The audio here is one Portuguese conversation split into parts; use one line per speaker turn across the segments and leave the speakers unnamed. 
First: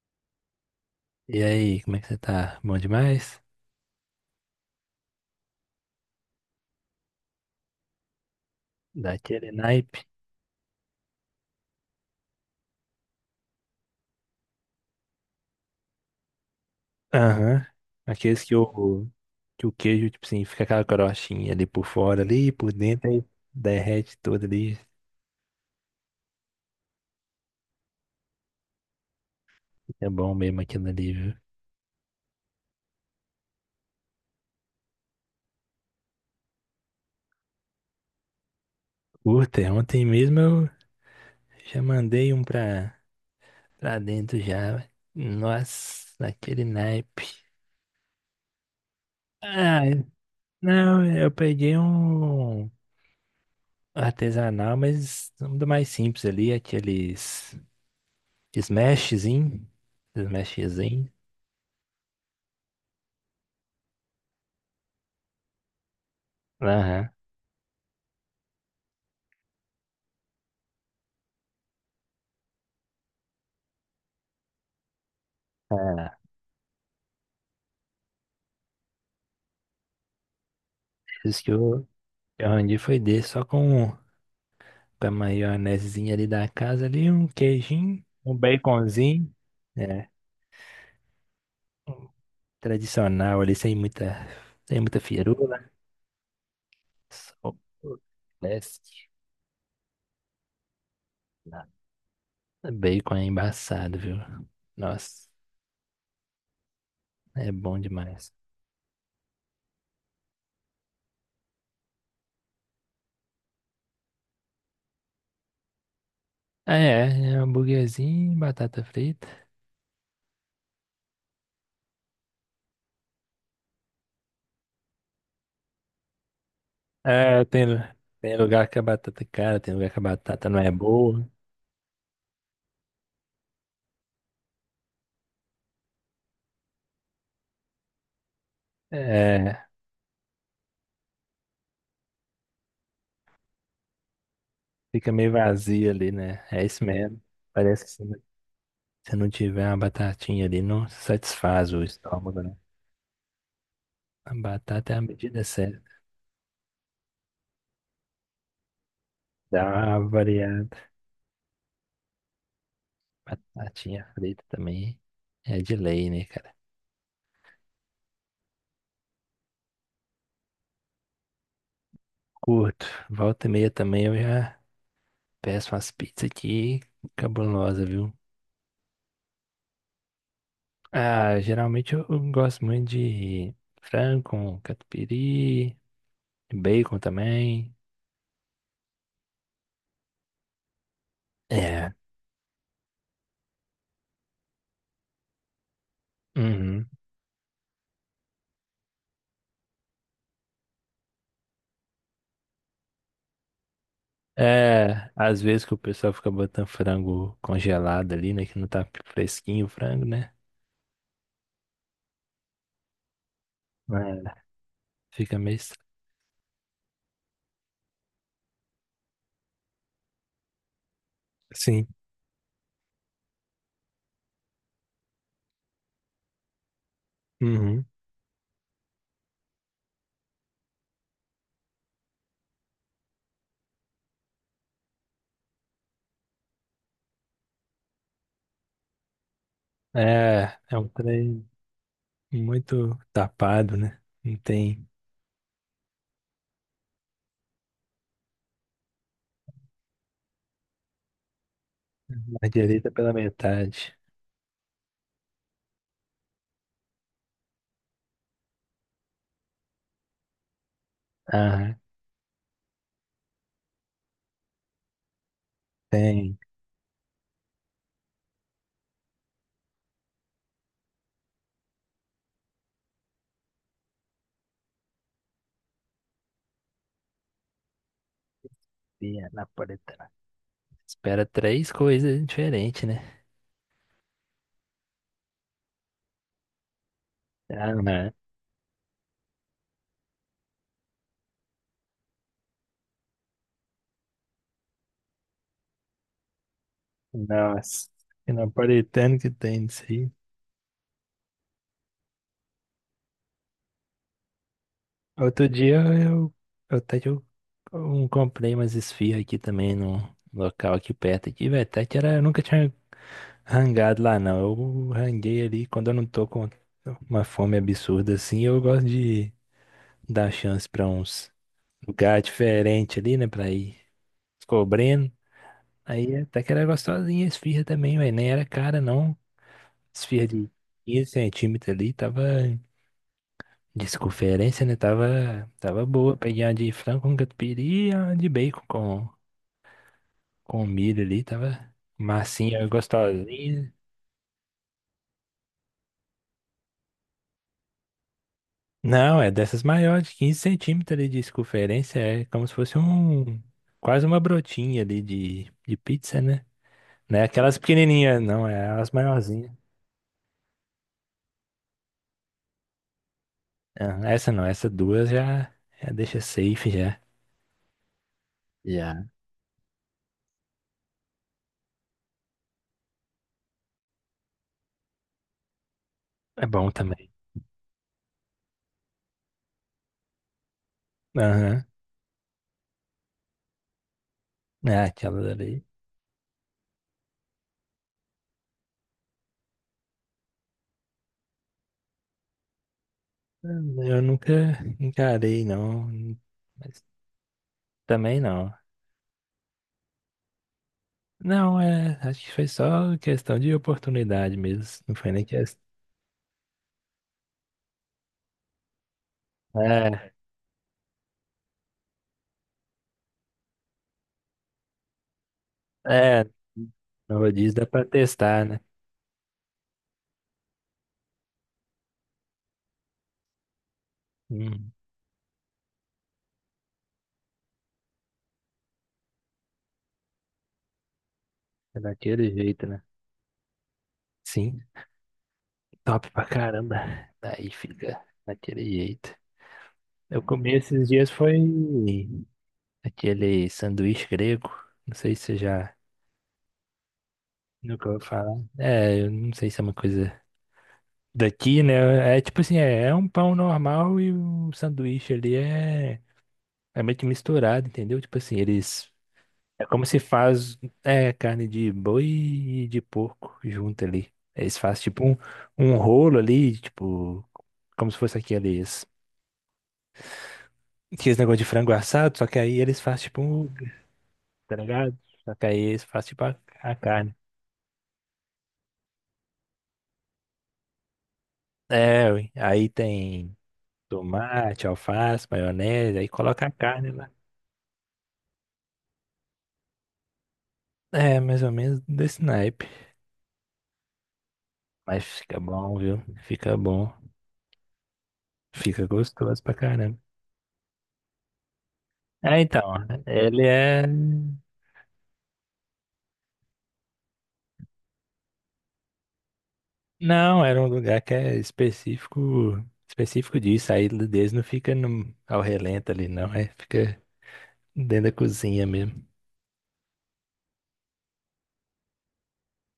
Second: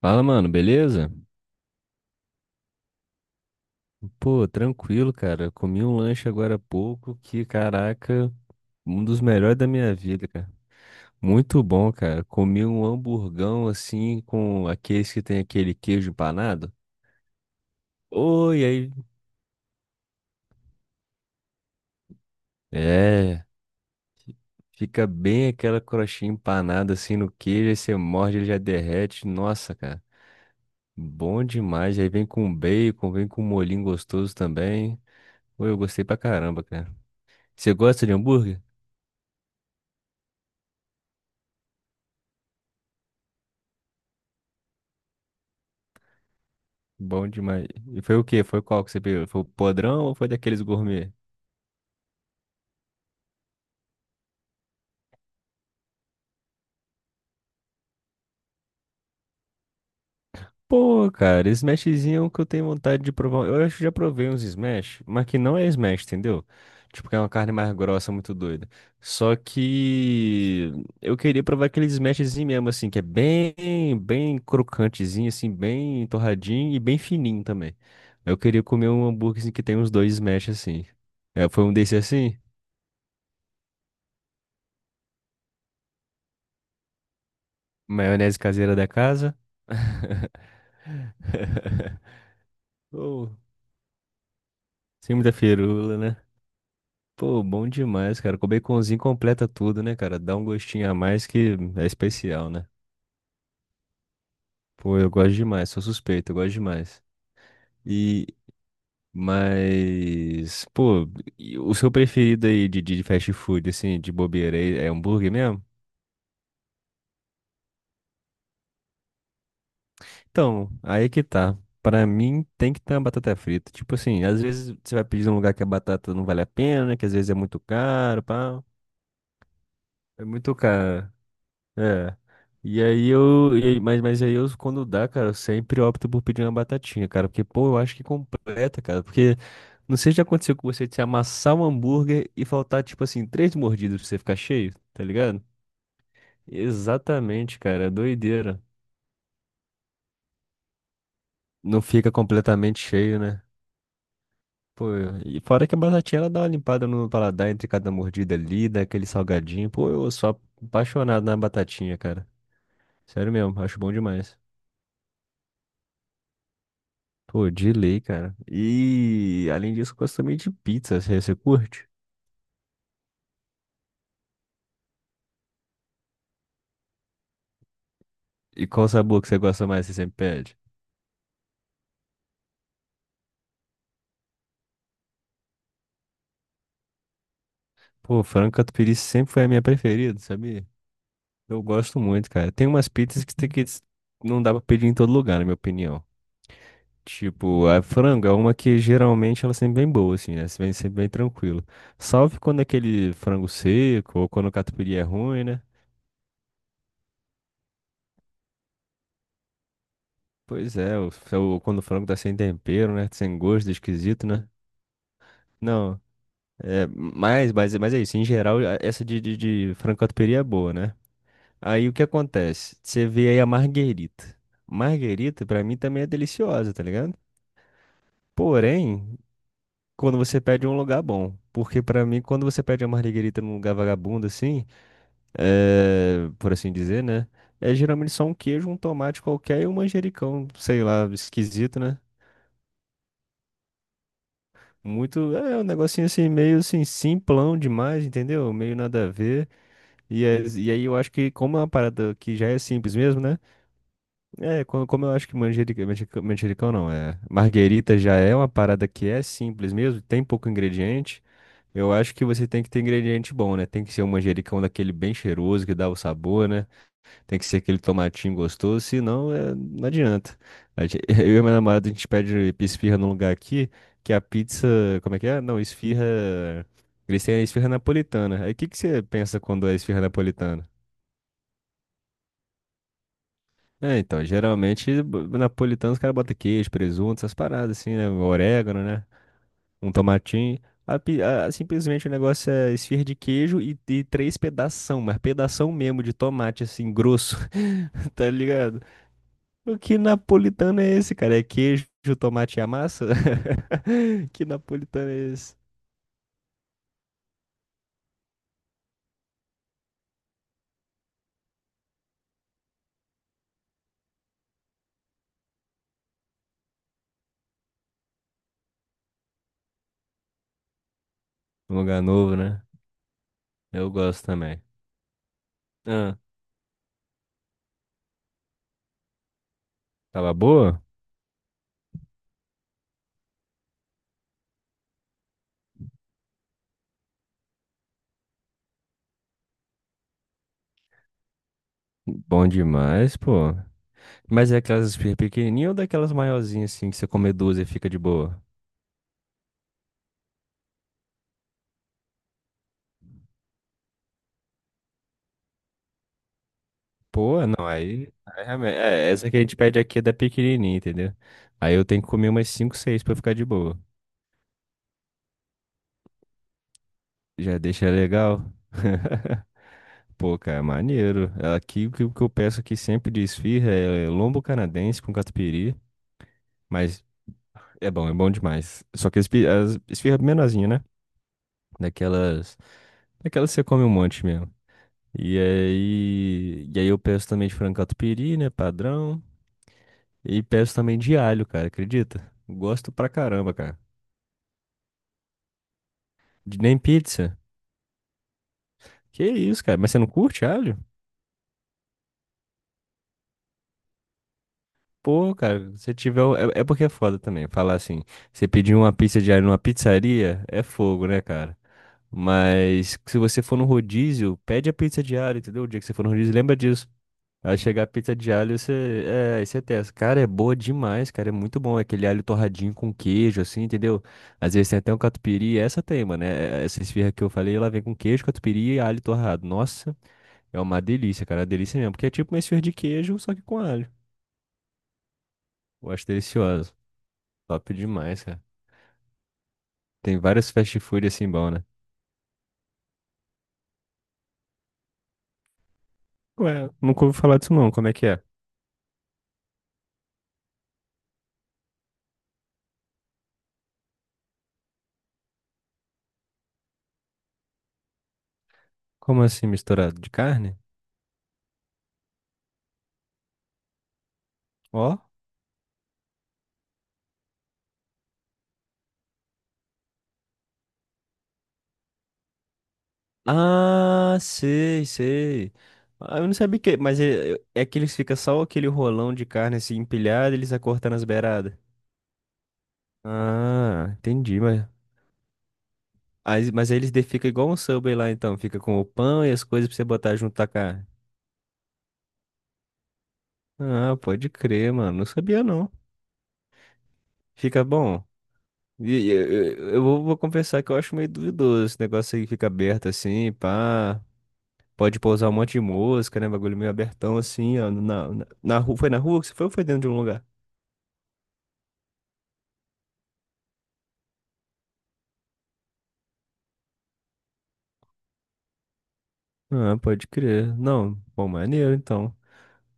Fala, mano, beleza?
E aí, como é que você tá? Bom demais?
Pô, tranquilo, cara. Eu comi um lanche agora há pouco que, caraca, um dos
Daquele
melhores da minha
naipe?
vida, cara. Muito bom, cara. Comi um hamburgão assim com aqueles que tem aquele queijo empanado.
Aham. Aqueles que
Oi, aí.
o, queijo, tipo assim, fica aquela crostinha ali por fora ali, por dentro, aí
É,
derrete tudo ali.
fica bem aquela crostinha empanada assim no queijo, aí você morde, ele já derrete. Nossa, cara.
É bom mesmo aquilo ali, viu?
Bom demais. Aí vem com bacon, vem com molhinho gostoso também. Pô, eu gostei pra caramba, cara. Você gosta de hambúrguer?
Puta, ontem mesmo eu já mandei um pra dentro já. Velho. Nossa, daquele naipe.
Bom demais. E foi o quê? Foi qual que você pegou? Foi o
Ah,
podrão ou foi daqueles
não,
gourmet?
eu peguei um artesanal, mas um do mais simples ali, aqueles smashzinho. Smashzinho.
Pô, cara, smashzinho que eu tenho vontade de provar. Eu acho que já provei uns smash, mas que não é smash, entendeu? Tipo,
Aham.
que é uma carne mais grossa, muito doida. Só que eu queria provar aquele smashzinho mesmo, assim, que é bem, bem crocantezinho, assim, bem
É.
torradinho e bem fininho também. Eu queria comer um hambúrguer assim, que tem uns dois smash, assim.
Isso
É,
que
foi um
eu,
desse assim?
arranjei foi desse, só com a maionezinha ali da casa ali, um queijinho, um
Maionese caseira da
baconzinho.
casa?
É. Um
Pô,
tradicional ali, sem muita
sem muita
firula.
firula, né? Pô,
Só
bom
o
demais, cara. Com baconzinho
leste.
completa tudo, né, cara? Dá um gostinho a mais que
Nada.
é especial, né?
Bacon é embaçado, viu?
Pô, eu
Nossa,
gosto demais, sou suspeito, eu gosto demais.
é bom
E,
demais.
mas, pô, e o seu preferido aí de fast food, assim, de bobeira, é hambúrguer mesmo?
Ah, é, é hambúrguerzinho, batata frita.
Então, aí que tá. Pra mim, tem que ter uma batata frita. Tipo assim, às vezes você vai pedir num lugar que a batata não vale a pena, que às vezes é
É,
muito
tem, lu-
caro,
tem
pá.
lugar que a batata é cara, tem lugar que a
É
batata
muito
não é
caro.
boa.
É. E aí eu. E aí- Mas, aí eu, quando dá, cara, eu sempre opto por pedir uma batatinha, cara. Porque, pô, eu acho que completa, cara. Porque
É.
não sei se já aconteceu com você de você amassar um hambúrguer e faltar, tipo assim, três mordidas pra você ficar cheio, tá
Fica meio
ligado?
vazio ali, né? É isso mesmo.
Exatamente,
Parece
cara.
que
É
se não
doideira.
se não tiver uma batatinha ali, não satisfaz
Não
o
fica
estômago, né?
completamente cheio, né?
A
Pô,
batata é a
e
medida
fora que a
certa.
batatinha ela dá uma limpada no paladar entre cada mordida ali, dá aquele
Dá
salgadinho. Pô,
uma
eu sou
variada.
apaixonado na batatinha, cara. Sério mesmo, acho bom
Batatinha
demais.
frita também é de lei, né, cara?
Pô, de lei, cara. E além disso, eu gosto também de pizza. Você, você curte?
Curto. Volta e meia também eu já peço umas pizzas aqui cabulosa, viu?
E qual sabor que você gosta mais? Você sempre pede?
Ah, geralmente eu gosto muito de frango com catupiry, bacon também.
Pô, frango catupiry sempre foi a minha preferida, sabia? Eu
É.
gosto muito, cara. Tem umas pizzas que tem que não dá pra pedir em todo lugar, na minha opinião.
Uhum.
Tipo, a frango é uma que geralmente ela é sempre bem boa, assim, né? Você vem sempre bem tranquilo. Salve quando é aquele frango seco ou quando o catupiry é
É, às
ruim, né?
vezes que o pessoal fica botando frango congelado ali, né? Que não tá fresquinho o frango, né?
Pois é, quando o frango tá sem tempero, né? Sem gosto,
É.
esquisito, né?
Fica meio estranho.
Não, é, mas é isso, em geral, essa de frango-catupiry é boa, né? Aí
Sim.
o que acontece? Você vê aí a marguerita. Marguerita, pra mim, também é deliciosa, tá ligado?
Uhum.
Porém, quando você pede em um lugar bom. Porque pra mim, quando você pede a marguerita num lugar vagabundo, assim, é, por assim dizer, né? É geralmente só um queijo, um tomate qualquer e um manjericão,
É
sei
um
lá,
trem
esquisito, né?
muito tapado, né? Não tem
Muito, é um negocinho assim, meio assim, simplão demais, entendeu? Meio nada a ver. E, e aí eu acho que como é uma parada que
a
já é
direita
simples
pela
mesmo, né?
metade.
É, eu acho que manjericão, manjericão, manjericão não, é. Marguerita já é uma parada que é simples mesmo, tem pouco ingrediente.
Ah,
Eu acho que você tem que ter ingrediente bom, né? Tem que ser um manjericão daquele bem cheiroso que dá o
tem.
sabor, né? Tem que ser aquele tomatinho gostoso, senão é, não adianta. Eu e minha namorada, a gente pede esfirra num lugar aqui, que a pizza, como é que é? Não, esfirra, eles têm a esfirra napolitana. Aí o que que você
E a
pensa quando é esfirra
napolitana.
napolitana?
Espera três coisas diferentes, né?
É, então, geralmente napolitano os caras botam queijo, presunto, essas
Ah,
paradas assim, né?
né?
Orégano, né? Um tomatinho. Simplesmente o negócio é esfirra de queijo e três pedação, mas pedação mesmo de tomate, assim, grosso,
Nossa.
tá
Que
ligado?
napolitano que tem
O
disso.
que napolitano é esse, cara? É queijo, tomate e a massa? Que napolitano é
Outro
esse?
dia eu até que eu, um- comprei umas esfirras aqui também num local aqui perto aqui, velho. Até que era, eu nunca tinha rangado lá não. Eu ranguei ali quando eu não tô com uma fome absurda assim, eu gosto de dar chance pra uns
Um lugar
lugares
novo, né?
diferentes ali, né? Pra ir
Eu gosto também.
descobrindo. Aí
Ah,
até que era gostosinha a esfirra também, velho. Nem era cara não. Esfirra
tava
de
boa?
15 centímetros ali, tava. Desconferência, né? Tava boa. Peguei uma de frango com catupiry e uma de bacon com milho ali. Tava
Bom
massinha,
demais, pô.
gostosinha.
Mas é aquelas esfirras pequenininhas ou daquelas maiorzinhas assim que você come duas e fica de boa?
Não, é dessas maiores, de 15 centímetros ali de circunferência. É como se fosse um. Quase uma brotinha ali de pizza, né? Não é
Pô,
aquelas
não,
pequenininhas, não. É as
é, essa que a
maiorzinhas.
gente pede aqui é da pequenininha, entendeu? Aí eu tenho que comer umas cinco, seis pra ficar de boa.
Ah, essa não. Essa duas já, já deixa safe, já.
Já deixa legal?
Já.
Pô, cara, maneiro. Aqui o que eu peço aqui sempre de esfirra é lombo canadense com catupiry,
É bom
mas
também.
é bom demais. Só que as esfirra menorzinha, né?
Aham.
Daquelas, daquelas que você come um monte mesmo.
É, aquela
E
ali.
aí, e aí eu peço também de frango catupiry, né, padrão. E peço também de alho, cara, acredita? Gosto pra
Ah,
caramba, cara.
eu nunca encarei, não.
De nem
Mas
pizza.
também não.
Que isso, cara? Mas você não curte alho?
Não, é. Acho que foi só questão de oportunidade mesmo. Não foi nem
Pô,
questão.
cara, se tiver. É, é porque é foda também. Falar assim, você pedir uma pizza de alho numa
É,
pizzaria é fogo, né, cara? Mas se você for no rodízio, pede a pizza de alho, entendeu? O dia que você for no
é.
rodízio, lembra disso.
No rodízio
Aí
dá
chegar
pra
a pizza de
testar,
alho,
né?
você, é, aí você testa. Cara, é boa demais, cara. É muito bom. É aquele alho torradinho com queijo, assim, entendeu? Às vezes
Hum,
tem até um catupiry. Essa tem, mano. Essa esfirra que eu falei, ela vem com queijo, catupiry e alho torrado. Nossa, é uma delícia, cara. É uma delícia
é
mesmo. Porque é
daquele
tipo uma esfirra
jeito,
de
né?
queijo, só que com alho.
Sim,
Eu acho
top pra
delicioso.
caramba. Daí
Top
fica
demais, cara.
daquele jeito.
Tem
Eu
vários
comi
fast
esses
food
dias
assim
foi
bom, né?
aquele sanduíche grego. Não sei se você já
Ué, nunca ouvi falar disso não. Como
nunca
é
ouviu
que é?
falar. É, eu não sei se é uma coisa daqui, né? É tipo assim, é um pão normal e um sanduíche ali é meio que misturado, entendeu? Tipo assim, eles.
Como assim,
É como se
misturado de
faz,
carne?
é, carne de boi e de porco junto ali. Eles fazem
Ó.
tipo um rolo ali, tipo, como se fosse aqueles negócio de frango assado, só que aí eles fazem tipo um,
Ah,
tá
sei,
ligado? Só que
sei.
aí eles fazem
Ah,
tipo
eu não
a,
sabia
a
que, mas
carne.
é, é que eles ficam só aquele rolão de carne assim empilhado, e eles acortando as beiradas.
É, ui, aí tem
Ah, entendi,
tomate, alface, maionese, aí coloca a
mas aí
carne
eles
lá.
fica igual um Subway lá então, fica com o pão e as coisas pra você botar junto a carne.
É, mais ou menos desse naipe.
Ah, pode crer, mano,
Mas
não
fica
sabia não.
bom, viu? Fica bom.
Fica bom.
Fica
Eu,
gostoso pra
eu
caramba.
vou, vou confessar que eu acho meio duvidoso esse negócio aí que
É,
fica
então,
aberto assim,
ele é.
pá. Pode pousar um monte de mosca, né? Bagulho meio abertão assim, ó. Na rua, foi na rua que você foi ou foi dentro de um lugar?
Não, era um lugar que é específico, específico disso. Aí deles não fica ao relento ali, não. É, fica dentro da cozinha mesmo.
Ah, pode crer. Não, bom, maneiro então.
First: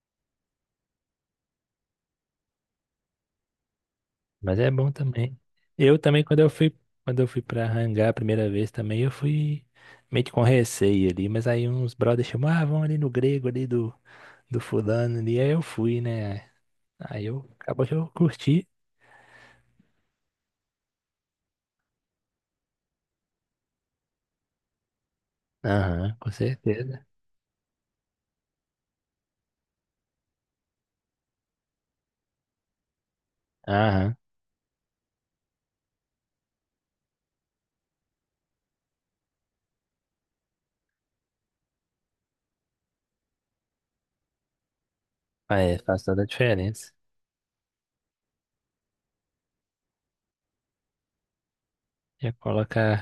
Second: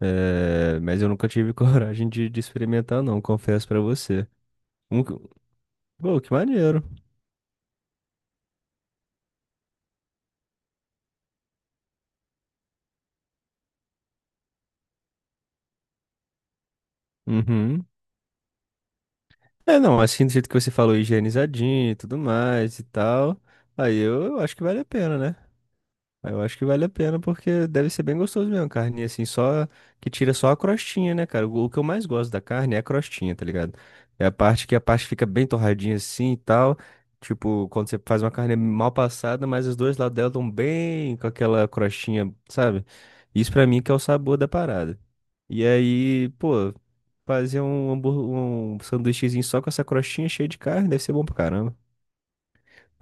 É, mas eu nunca tive coragem de experimentar, não, confesso pra você.
Mas é bom
Um,
também. Eu
pô,
também,
que
quando eu fui,
maneiro.
pra Hangar a primeira vez também, eu fui meio que com receio ali, mas aí uns brothers chamavam, ah, vamos ali no grego ali do fulano ali. Aí eu fui, né? Aí eu
Uhum.
acabou que eu curti.
É, não, assim, do jeito que você falou, higienizadinho e tudo mais e tal. Aí eu acho que vale a pena, né?
Aham, com
Mas eu acho que vale a
certeza.
pena porque deve ser bem gostoso mesmo, carne assim, só que tira só a crostinha, né, cara? O que eu mais gosto da carne é a crostinha, tá ligado?
Aham,
É a parte que a parte fica bem torradinha assim e tal. Tipo, quando você faz uma carne mal passada, mas os dois lados dela estão bem com aquela crostinha, sabe? Isso pra mim que é o sabor da parada.
ah,
E
é, faz toda a
aí, pô,
diferença.
fazer um, hambúrguer, um sanduíchezinho só com essa crostinha cheia de carne deve ser bom pra caramba.
Já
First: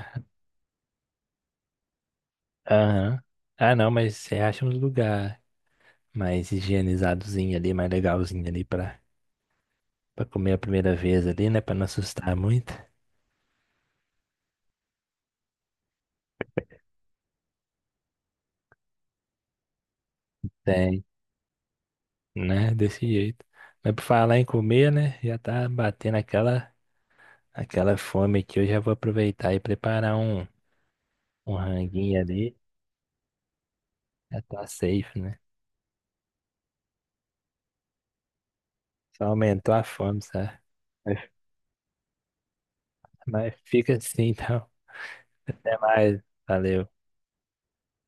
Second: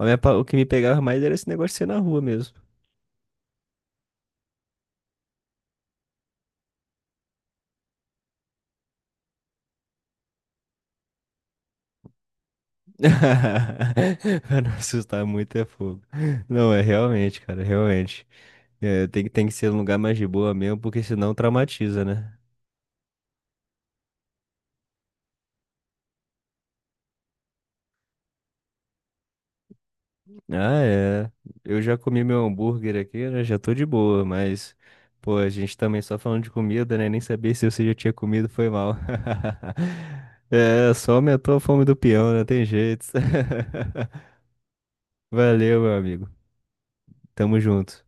O que me pegava mais era esse negócio de ser na rua mesmo.
Aham. Ah, não, mas você acha um lugar mais higienizadozinho ali, mais legalzinho ali pra comer a primeira vez ali, né? Pra não assustar muito.
Pra não assustar muito é fogo. Não, é realmente, cara, realmente. É, tem, tem que ser um lugar mais de boa mesmo, porque
Tem,
senão traumatiza, né?
né? Desse jeito. Mas por falar em comer, né? Já tá batendo aquela fome aqui. Eu já vou aproveitar e preparar um,
Ah, é.
um
Eu já
ranguinho
comi meu
ali.
hambúrguer aqui, né? Já tô de boa,
Já tá
mas,
safe,
pô,
né?
a gente também só falando de comida, né? Nem sabia se você já tinha comido, foi mal.
Só aumentou a fome, sabe?
É, só
Mas
aumentou a fome do peão, não tem jeito.
mas fica assim, então. Até
Valeu, meu
mais.
amigo.
Valeu.
Tamo junto.